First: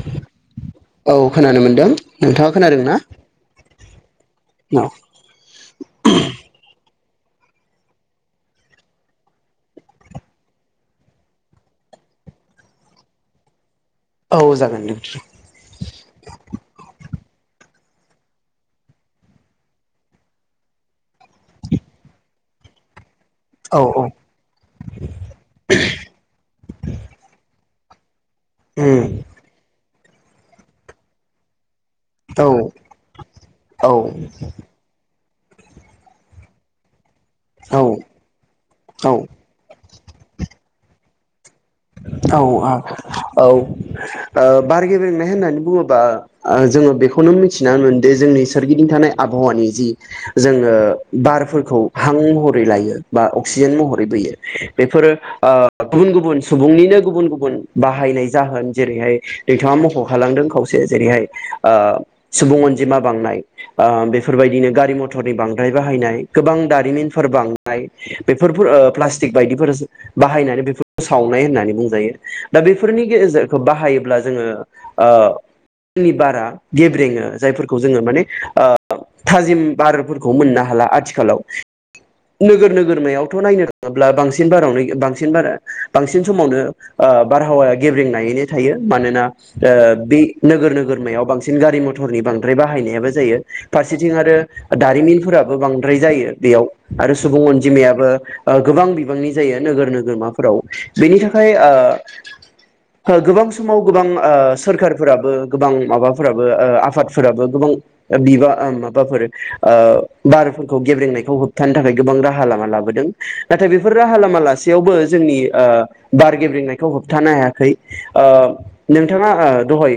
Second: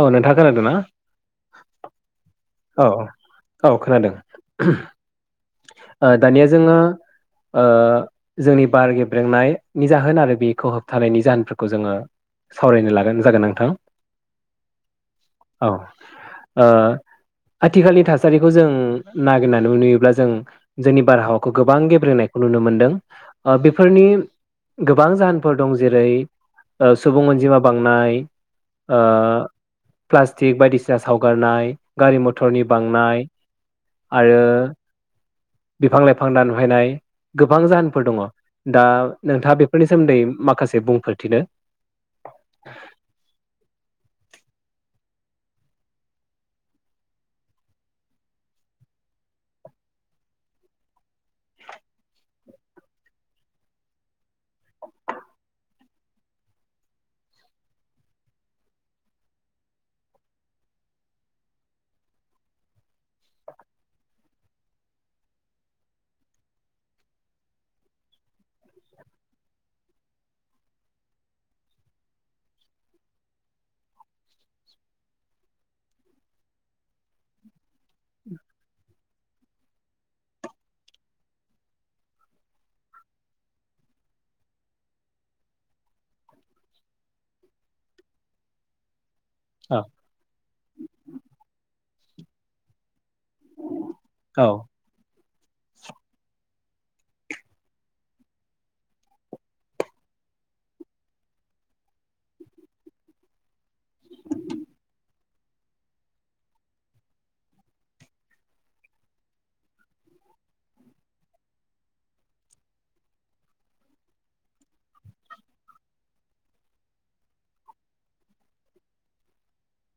औ नोंथाङा खोनादों ना औ खोनानो मोनदों नोंथाङा? खोनादों औ ना औ खोनादों औ ओ दानिया जोङो ओ जोंनि बार गेब्रेंनायनि जाहोन आरो बेखौ होबथानायनि जाहोनफोरखौ जोङो सावरायनो लागोन जागोन नोंथां। औ जागोन दे। औ ओ आथिखालनि थासारिखौ जों नागिरनानै नुयोब्ला जों जोंनि बारहावाखौ गोबां गेब्रेनायखौ नुनो मोनदों। ओ औ औ बेफोरनि गोबां जाहोनफोर दं जेरै ओ सुबुं अनजिमा बांनाय। ओ उम प्लास्टिक बायदिसिना सावगारनाय। गारि औ मथरनि बांनाय औ आरो बिफां लाइफां दानफायनाय। गोबां जाहोनफोर दङ दा औ नोंथाङा बेफोरनि सोमोन्दै माखासे बुंफोर थिदो औ औ ओ बार गेबेंनाय होननानै बुङोबा जोङो बेखौनो मिथिनानै मोनदि जोंनि सोरगिदिं थानाय आबहावानि जि जोङो बारफोरखौ हां महरै लायो बा अक्सिजेन महरै बोयो बेफोरो ओ गुबुन गुबुन सुबुंनिनो गुबुन गुबुन बाहायनाय जाहोन जेरैहाय नोंथाङा मखखालांदों खावसे जेरैहाय ओ सुबुं अनजिमा बांनाय ओ बेफोरबायदिनो गारि मथरनि बांद्राय बाहायनाय गोबां दारिमिनफोर बांनाय बेफोरफोर ओ प्लास्टिक बायदिफोर बाहायनानै बेफोर सावनाय होननानै बुंजायो दा बेफोरनि गेजेरजों खौ बाहायोब्ला जोङो ओ जोंनि बारा गेब्रेङो जायफोरखौ जोङो माने ओ ओ थाजिम बारफोरखौ मोननो हाला आथिखालाव नोगोर नोगोरमायावथ नायनो थाङोब्ला बांसिन बारावनो बांसिन बारा बांसिन समावनो ओ बारहावाया गेब्रें नायैनो थायो मानोना ओ औ बे नोगोर नोगोरमायाव बांसिन गारि मथ नि बांद्राय बाहायनायाबो जायो फारसेथिं औ आरो दारिमिनफोराबो ओ बांद्राय जायो बेयाव आरो सुबुं अनजिमायाबो ओ गोबां बिबांनि जायो नोगोर नोगोरमाफोराव। बेनि थाखाय ओ गोबां समाव गोबां ओ सोरखारफोराबो गोबां माबाफोराबो ओ आफादफोराबो गोबां बिबा माबाफोर ओ बारफोरखौ गेब्रेंनायखौ होबथानो थाखाय गोबां राहा लामा लाबोदों नाथाय बेफोर राहा लामा लासेयावबो जोंनि ओ बार गेब्रेंनायखौ होबथानो हायाखै ओ नोंथाङा ओ दहाय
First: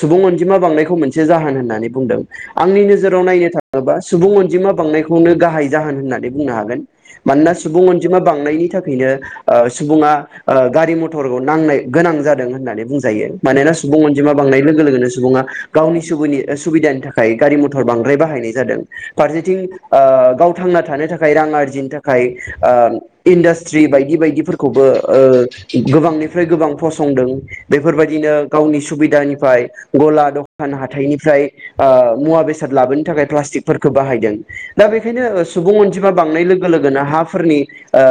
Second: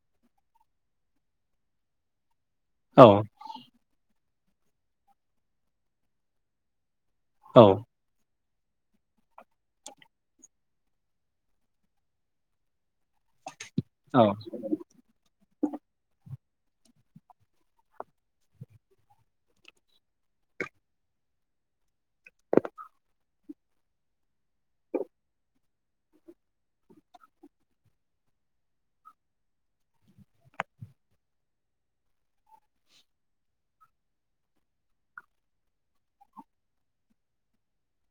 सुबुं अनजिमा बांनायखौ मोनसे जाहोन होननानै बुंदों। आंनि औ नोजोराव नायनो थाङोबा सुबुं अन अनजिमा बांनायखौनो गाहाय जाहोन होननानै बुंनो हागोन। मानोना औ सुबुं अनजिमा बांनायनि थाखायनो ओ सुबुङा ओ गारि मथरगो नांनाय गोनां जादों होननानै बुंजायो। मानोना सुबुं अनजिमा बांनाय लोगो लोगोनो सुबुङा गावनि सुबुनि ओ सुबिदानि थाखाय गारि मथर बांद्राय बाहायनाय जादों फारसेथिं ओ गाव थांना थानो थाखाय रां आरजिनो थाखाय ओ इडास्ट्रि बायदि बायदि फोर खौबो ओ गोबांनिफ्राय गोबां फसंदों बेफोरबायदिनो गावनि सुबिदानिफाय गला दखान हाथाइनिफ्राय ओ मुवा बेसाद लाबोनो थाखाय प्लास्टिकफोरखौ बाहायदों दा बेखायनो सुबुं अनजिमा बांनाय लोगो लोगोनो हाफोरनि ओ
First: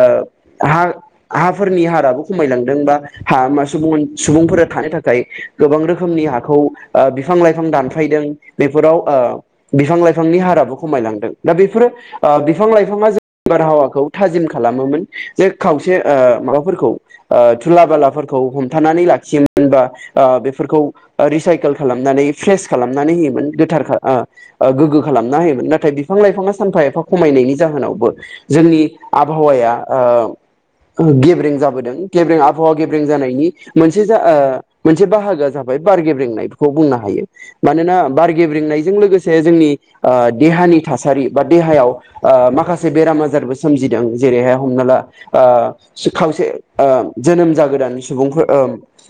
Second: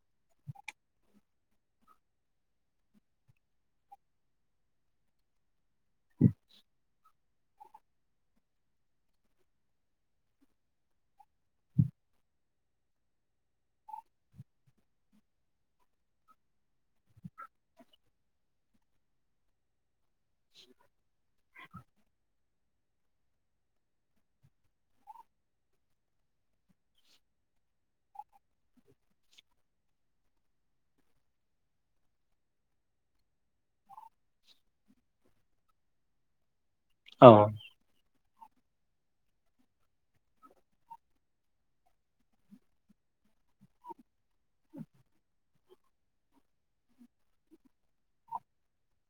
हा हाफोरनि हाराबो खमायलांदों बा हा मा सुबुं अन सुबुंफोरा थानो थाखाय गोबां रोखोमनि हाखौ ओ बि फां लाइफां दानफायदों बेफोराव ओ बिफां लाइफांनि हाराबो खमायलांदों दा बेफोरो ओ बिफां लाइफाङा जो बारहावाखौ थाजिम खालामोमोन जे खावसे ओ माबाफोरखौ ओ थुला बालाफोरखौ हमथानानै लाखियोमोन बा ओ बेफोरखौ रिसाइकेल खालामनानै फ्रेस खालामनानै होयोमोन गोथार खा ओ ओ गोग्गो खालामना होयोमोन नाथाय बिफां लाइफाङा सानफा एफा खमायनायनि जाहोनावबो जोंनि आबहावाया ओ ओ गेब्रें जाबोदों गेब्रें आबहावा गेब्रें जानायनि मोनसे जा ओ मोनसे बाहागोआ जाबाय बार गेब्रेंनाय खौबुंनो हायो औ मानोना बार गेब्रेंंनायजों लोगोसे जोंनि ओ देहानि थासारि बा देहायाव ओ माखासे बेराम आजारबो सोमजिदों जेरैहाय हमना ला ओ सो-खावसे ओ जोनोम जागोदान सुबुंफोर ओ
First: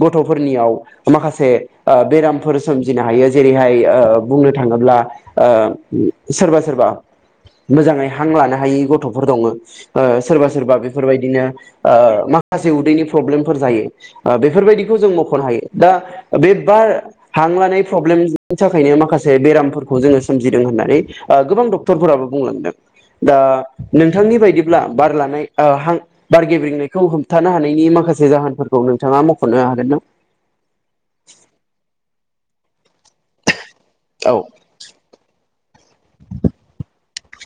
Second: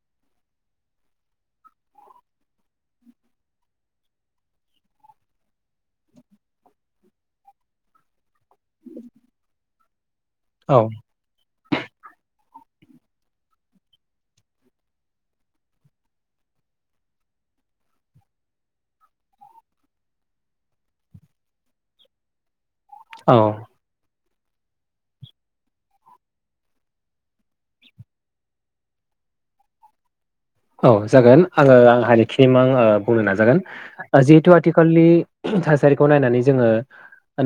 गथफोरनियाव माखासे ओ बेरामफोर सोमजिनो हायो जेरैहाय ओ बुंनो थाङोब्ला ओ सोरबा सोरबा मोजाङै हां लानो हायि गथफोर दङो। ओ सोरबा सोरबा औ बे बिदिनो ओ माखासे उदैनि प्रब्लेमफोर जायो बेफोरबायदिखौ जों मखनो हायो दा बे बार हां लानाय प्रब्लेमनि थाखायनो माखासे बेरामफोरखौ जोङो सोमजिदों होननानै ओ गोबां डक्टरफोराबो बुंलांदों औ दा नों थांनि बायदिब्ला बार लानाय ओ हां बारगेब्रंनायखौ होबथानो हानायनि माखासे जाहोनफोरखौ नोंथाङा मखनो हागोन ना? औ जागोन आङो आं हानाय खिमां ओ बुंनो नाजागोन। ओ औ जिहेतु आथिखालनि थासारिखौ नायनानै जोङो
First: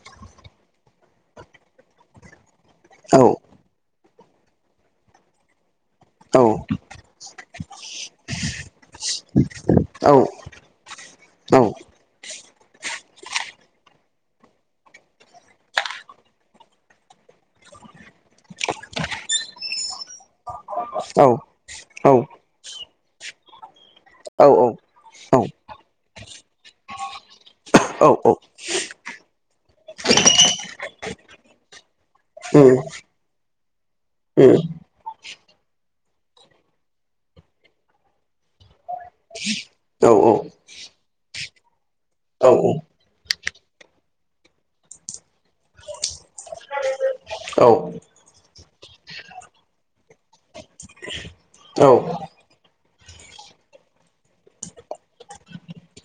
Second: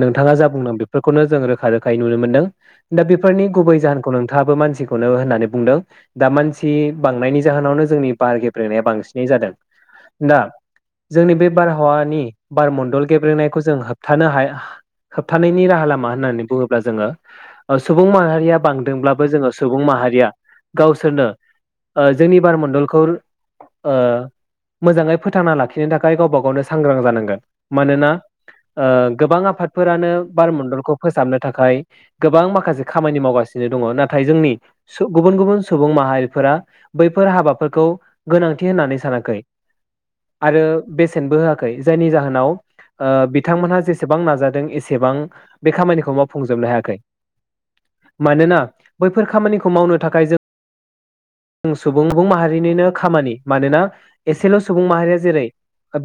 नोंथाङा जा बुंदों बेफोरखौनो जों रोखा रोखायै नुनो मोनदों। दा औ बेफोरनि गुबै जाहो खौ नोंथाङाबो मानसिखौनो होननानै बुंदों दा औ मानसि बांनायनि जाहोनावनो जोंनि बार गेब्रेनाया बांसिनै जादों औ दा जोंनि बे औ बारहावानि बारमण्डल गेब्रेनायखौ जों होबथानो हाया होबथानायनि राहा लामा होननानै बुङोब्ला जोङो ओ सुबुं माहारिया बांदोंब्लाबो जोङो सुबुं माहारिया गावसोरनो औ औ ओ जोंनि बारमण्डल खुर ओ मोजाङै औ फोथांना लाखिनो थाखाय गावबा गावनो सांग्रां जानांगोन औ मानोना औ ओ गोबां आफादफोरानो बार मण्डलखौ फोसाबनो थाखाय गोबां उम माखासे खामानि मावगासिनो दङ नाथाय जोंनि उम सु गुबुन गुबुन सुबुं माहारिफोरा बैफोर हाबाफोर खौ गोनांथि होननानै सानाखै औ आरो बेसेनबो होआखै। खै जायनि जाहोनाव ओ बेफो बिथांमोनहा जेसेबां नाजादों एसेबां बे खामानिखौ माव फुंजोबनो हायाखै मानोना बैफोर खामानिखौ मावनो थाखाय जों [unintelligible] औ सुबुं माहारिनिनो खामानि मानोना एसेल सुबुं माहारिया जेरै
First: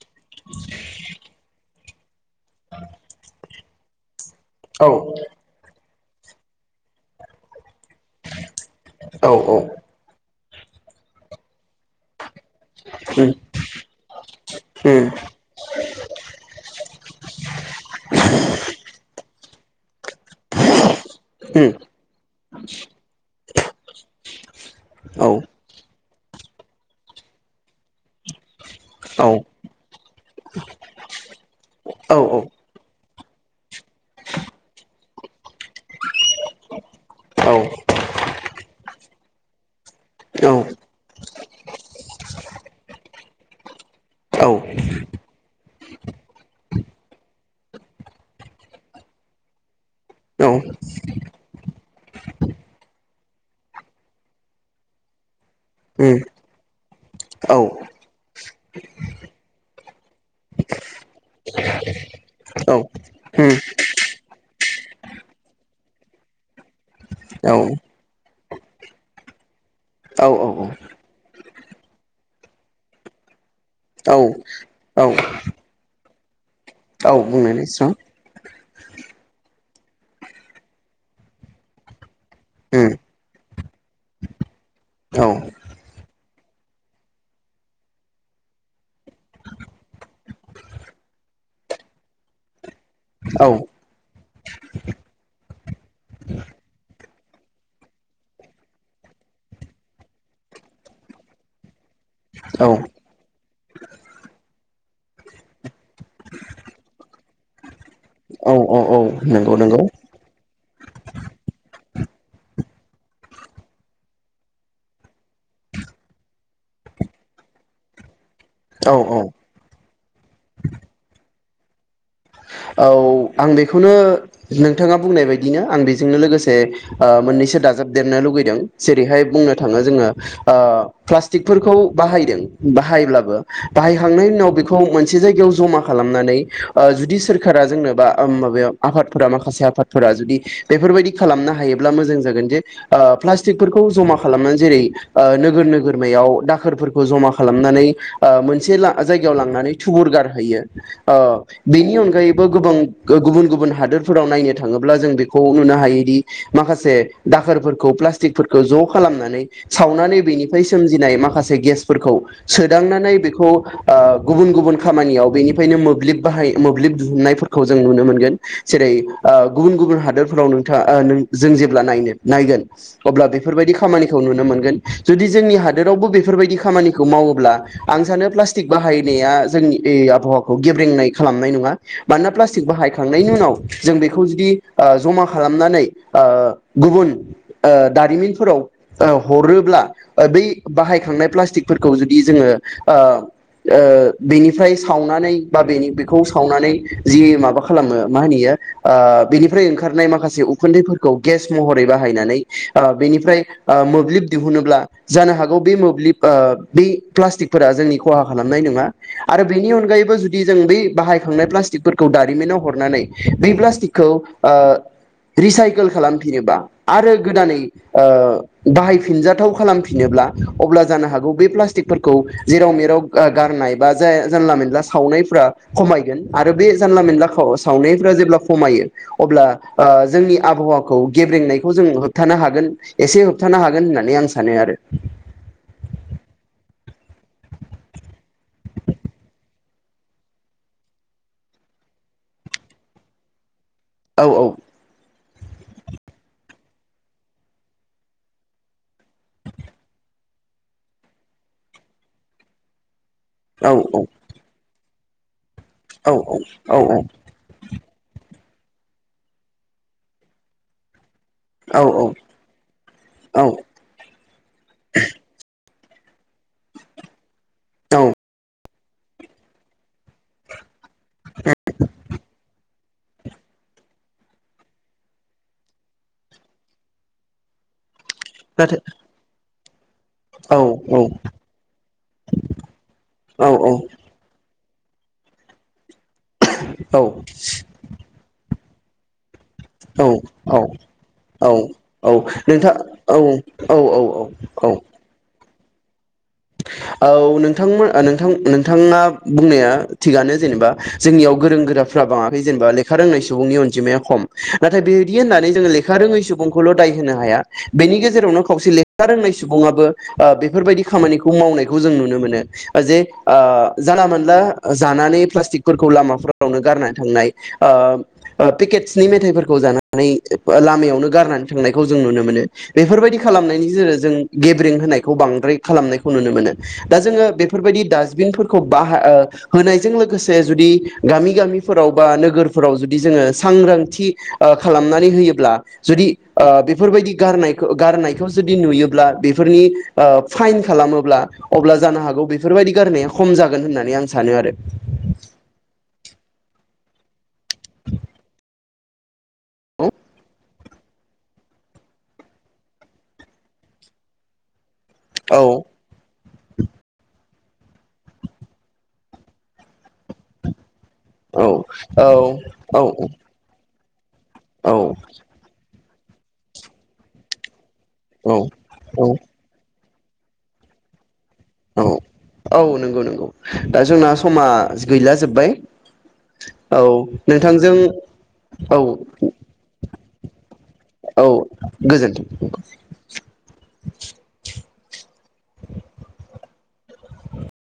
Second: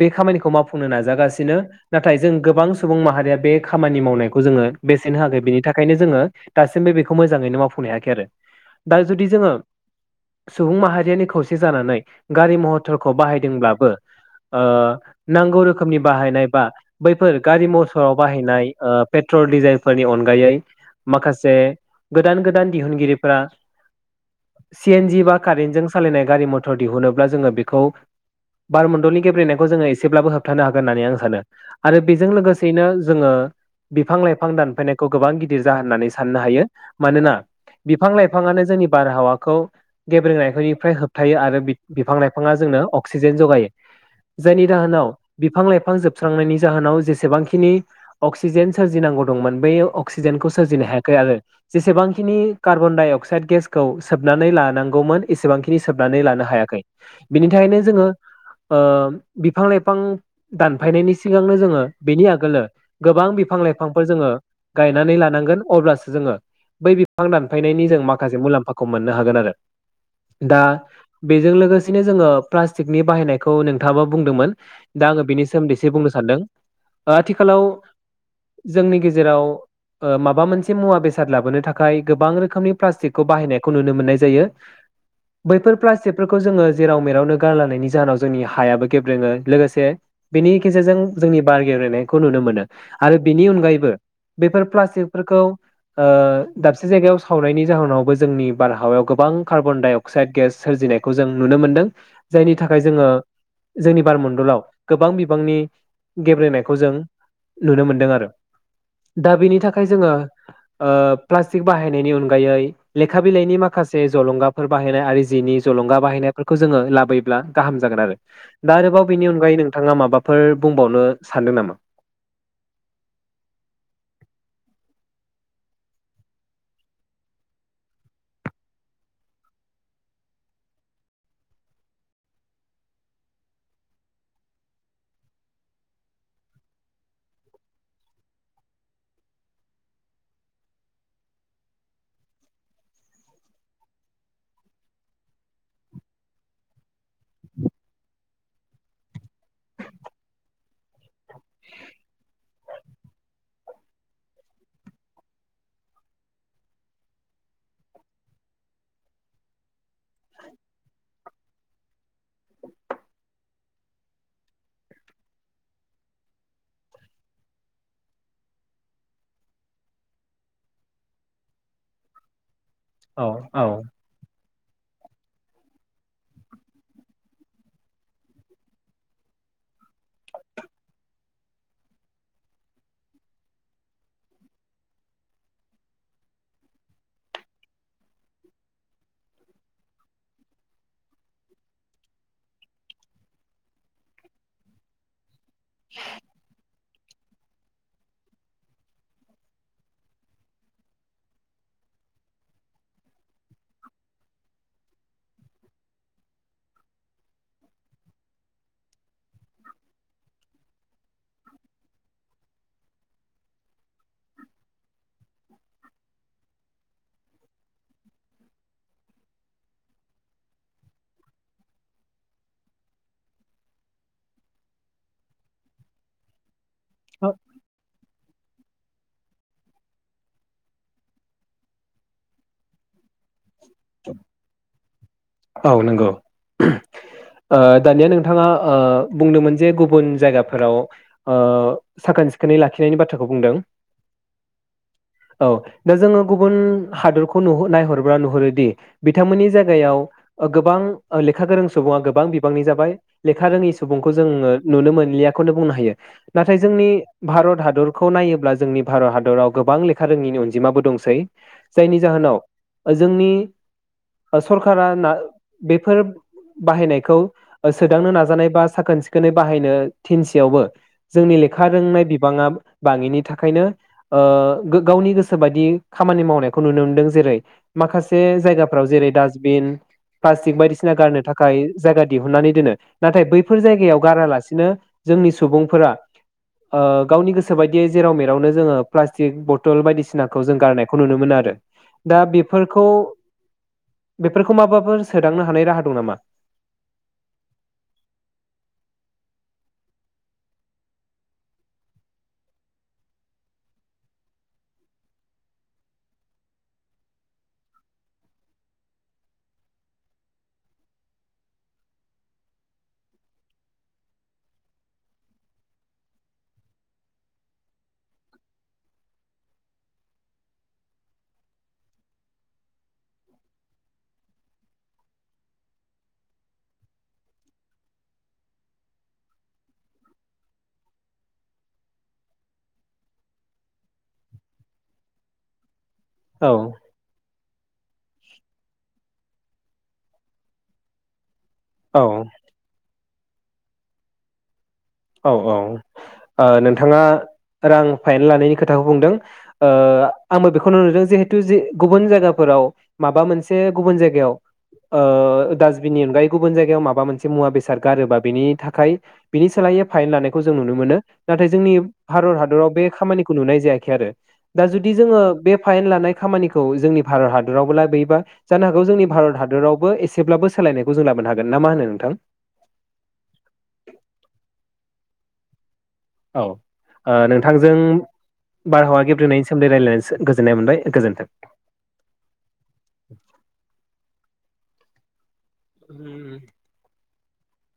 बे खामानिखौ मावफुंनो नाजागासिनो नाथाय जों गोबां सुबुं माहारिया बे खामानि मावनायखौ जोङो औ बेसेननो हाखै बेनि थाखाय ओंखायनो जोङो दासिमबो बेखौ मोजाङैनो मावफै बुंनो हायाखै आरो दा जुदि औ उम औ जोङो सुबुं माहारियानि खौसे जानानै गारि महटरखौ बाहायदोंब्लाबो ओ नांगौ रोखोमनि बाहायनाय बा बैफोर गारि मथराव बाहायनाय ओ पेट्रल डिजेलफोरनि अनगायै माखासे गोदान गोदान दिहुनगिरिफोरा सि एनजि बा कारेन्टजों सालायनाय गारि मथर दिहुनोब्ला जोङो बेखौ बारम्डलनि गब्रेनायखौ जोङो एसेब्लाबो होब हाबथानो हागन होननानै आं सानो। आरो बेजों लोगोसेयैनो जोङो बिफां लाइफां दानफायनायखौ गोबां गिदिर जाहोन होननानै साननो हायो मानोना औ उम औ उम औ बिफां लाइफाङानो जोंनि बारहावाखौ खौ गेब्रेंनायफोरनिफ्राय होबथायो आरो बिफां लाइफाङा जोंनो अक्सिजेन जगायो जायनि जाहोनाव बिफां लाइफां जोबस्रांनायनि जाहोनाव जेसेबांखिनि अक्सिजेन सोरजिनांगौ दंमोन बै अक्सिजेनखौ सोरजिनो हायाखै आरो जेसेबांखिनि कार्बन डाइ अक्साइद गेसखौ सोबनानै लानांगौमोन एसेबांखिनि सोबनानै लानो हायाखै बिनि थाखायनो जोङो ओ बिफां लाइफां दानफायनायनि सिगांनो जोङो बेनि आगोलनो गोबां बिफां लाइफांफोर जोङो गायनानै लानांगोन अब्लासो जोङो बै बिफां दानफायनायनि जों माखासे मुलाम्फा खौ मोननो हागोन आरो औ दा बेजों लोगोसेनो जोङो प्लास्टिकनि बाहायनायखौ नोंथाङाबा बुंदोंमोन औ औ दा आङो बेनि सोमोन्दैसे बुंनो सानदों। आथिखालाव बुंनायलाय स्रां जोंनि गेजेराव ओ माबा मोनसे मुवा बेसाद लाबोनो थाखाय गोबां रोखोमनि उम प्लास्टिकखौ बाहायनाय नुनो मोननाय जायो बैफोर प्लास्टिकफोरखौ जोङो जेराव मेरावनो गारलनायनि जाहोनाव जोंनि हायाबो गेब्रेङो लोगोसे बेनि गेजेरजों जोंनि बार गेब्रेनायखौ नुनो मोनो आरो बेनि औ अनगायैबो बैफोर प्लास्टिकफोरखौ ओ दाबसे जायगायाव सावनायनि जाहोनावबो जोंनि बार हावायाव गोबां कार्बनदायअक्स गिनाय जों नुनो मोन जायनि औ थाखाय जोङो जोंनि बारमडलाव गोबां बिबांनि गेब्रेंनायखौ जों नुनो मोनदों आरो औ औ औ दा नंगौ बेनि नंगौ थाखाय जोङो ओ प्लास्टिक बाहायनायनि अनगायैे लेखा बिलाइनि माखासे जलंगाफोर बाहायनाय आरो जिनि जलंगा बाहायनायफोरखौ जोङो लाबोयोब्ला गाहाम जागोन आरो दा औ आरोबाव औ बेनि अनगायै नोंथाङा माबाफोर बुंबावनो सानदों नामा? औ आं बेखौनो नोंथाङा बुंनाय बायदिनो आं बेजोंनो लोगोसे मोननैसो दाजाबदेरनो लुुबैदों जेरैहाय बुंनो थाङो जोङो प्लास्टिकफोरखौ बाहायदों बाहायब्लाबो बाहायखांनायनि उनाव बेखौ मोनसे जायगायाव जमा खालामनानै जुदि सोरखारा जोंनोबा माबायाव आफादफोरा माखासे आफादफोरा जुदि बेफोरबायदि खालामनो हायोब्ला मोजां जागोन जे प्लास्टिकफोरखौ जमा खालामनानै जेरै नोगोर नोगोरमायाव दाखोरफोरखौ जमा खालामनानै मोनसे जायगायाव लांनानै थुबुर गारहैयो बेनि अनगायैबो गोबां गुबुन गुबुन हादोरफोराव नायनो थाङोब्ला जों बेखौ नुनो हायोदि माखासे दाखोरफोरखौ प्लास्टिकफोरखौ ज खालामनानै सावनानै बेनिफ्राय सोमजिनाय माखासे गेसफोरखौ सोदांनानै बेखौ गुबुन गुबुन खामानियाव बेनिफ्रायनो मोब्लिब बाहाय मोब्लिब दिहुननायफोरखौ जों नुनो मोनगोन। जेरै गुबुन गुबुन हादोरफोराव नोंथाङा जों जेब्ला नायनो नायगोन औ अब्ला औ बेफोरबायदि खामानिखौ नुनो मोनगोन। जुदि जोंनि हादोरावबो बेफोरबायदि खामानिखौ मावोब्ला आं सानो प्लास्टिक बाहायनाया जोंनि आबहावाखौ गेब्रेंनाय खालामनाय नङा मानोना प्लास्टिक बाहायखांनायनि उनाव जों बेखौ जुदि ओ जमा खालामनानै ओ गुबुन दारिमिनफोराव हरोब्ला बै बाहायखांनाय प्लाटिकफोरखौ जुदि जोङो ओ बेनिफ्राय सावनानै बा बेखौ सावनानै जि माबा खालामो मा होनो इयो ओ बेनिफ्राय ओंखारनाय माखासे उखुन्दैफोरखौ गेस महरै बाहायनानै ओ बेनिफ्राय ओ मोब्लिब दिहुन खौ दारिमिनाव हरनानै बे प्लास्टिकखौ ओ रिसाइकोल खालामफिनोबा आरो गोदानै बाहायफिनजाथाव खालामफिनोब्ला अब्ला जानो हागौ बे प्लास्टिकफोरखौ जेराव मेराव गारनाय बा जानला मोनला सावनायफ्रा खमायगोन आरो बे जानला मोनलाखौ सावनायफोरा जेब्ला खमायो अब्ला ओ जोंनि आबहावाखौ गेब्रेंनायखौ जों होबथानो हागोन एसे। होबथानो हागोन होननानै आं सानो आरो। औ नंगौ ओ दानिया नोंथाङा ओ बुंदोंमोन जे गुबुन जायगाफोराव साखोन सिखोनै लाखिनायनि बाथ्राखौ बुंदों। औ औ। औ दा जोङो गुबुन हादरखौ नु नायहरोबा नुहुरोदि बिथांमोननि जायगायाव ओ गोबां लेखा गोरों सुबुङा गोबां बिबांनि जाबाय। लेखा औ रोङि सुबुंखौ जोङो नुनो मोन खौनो बुंनो हायो औ नाथाय औ जोंनि भारत हादरखौ नायोब्ला जोंनि भारत हादराव गोबां लेखा रोङिनि अनजिमाबो दंसै। औ जायनि औ जाहोनाव जोंनि औ सरखारा ना बेफोर बाहायनायखौ औ सोदांनो नाजानाय बा साखोन सिखोनै बाहायनो थिनसेयावबो जोंनि लेखा रोंनाय बिबाङा बाङिनि थाखायनो गावनि गोसो बायदि खामानि मावनायखौ नुनो मोनदों जेरै माखा से नाथाय जायगाफ्राव जेरै डास्टबिन प्लास्टिक औ बायदिसिना औ गारनो थाखाय जायगा दिहुननानै दोनो नाथाय बैफोर जायगायाव गारालासिनो जोंनि सुबुंफोरा ओ गावनि गोसो बायदियै जेराव मेरावनो जोङो प्लास्टिक ब औ औ औ औ दा नोंथां बेफोरखौ औ औ औ औ औ थांनो हानाय राहा दं नामा? औ नोंथांमोन नोंथां नोंथाङा बुंनाया थिगानो जेनेबा जोंनियाव गोरों गोराफ्रा बाङाखै जेनेबा लेखा रोंनाय सुबुंनि अनजिमाया खम नाथाय बेदि होननानै जोंङो लेखा रोङै सुबुंखौल दाय होनो हाया बेनि गेजेरावनो खावसे लेखा रोंनाय सुबुङाबो बेफोरबायदि खामानिखौ मावनायखौ जों नुनो मोनो जे ओ जानला मोनला जानानै प्लास्टिकफोरखौ लामाफोरावनो गारनानै थांनाय ओ पेकेटसनि मेथाइफोरखौ जानानै लामायावनो गारनानै थांनायखौ जों नुनो मोनो बेफोरबायदि खालामनायनि गेजेरजों जों गेब्रें होनायखौ बांद्राय खालामनाय खौ नुनो मोनो दा जोङो बेफोरबायदि डासबिनफोरखौ बाहा ओ होनायजों लोगोसे जुदि गामि गामिफोराव बा नोगोरफोराव जुदि जोङो सांग्रांथि ओ खालामनानै होयोब्ला जुदि ओ औ बेफोरबायदि गारनाय खौ गारनायखौ जदि नुयोब्ला बेफोरनि ओ फाइन खालामोब्ला अब्ला जानो औ हागौ बेफोरबायदि गारनायाव खम जागोन होननानै आं सानो आरो औ औ ओ नोंथाङा रां फाइन लानायनि खोथाखौ बुंदों ओ आंबो बेखौनो नुदों जिहेथु जे गुबुन जायगाफोराव माबा मोनसे गुबुन जायगायाव औ ओ दासबिननि आनगायै गुबुन जायगायाव माबा मोनसे मुवा बेसाद गारोबा बिनि थाखाय बिनि सोलायै फाइन लानायखौ जों नुनो मोनो‌ औ नाथाय जोंनि औ भारत हादराव औ बे खामानिखौ नुनाय जायाखै खै आरो दा जुदि जोङो बे फाइन लानाय खामानिखौ जोंनि भारत हादरावबो ला बोयोबा औ जानो हागौ जोंनि औ भारत हादराव बो एसेब्लाबो सोलायनायखौ जों लाबो हागोन। ना मा होनो औ नोंथां? औ नंगौ नंगौ दा जोंना समा गैला जोब्बाय औ ओ नोंथांजों औ बारहावा गेब्रेंनायनि सोमोन्दै रायलायना सो गो औ गोजोनथों हम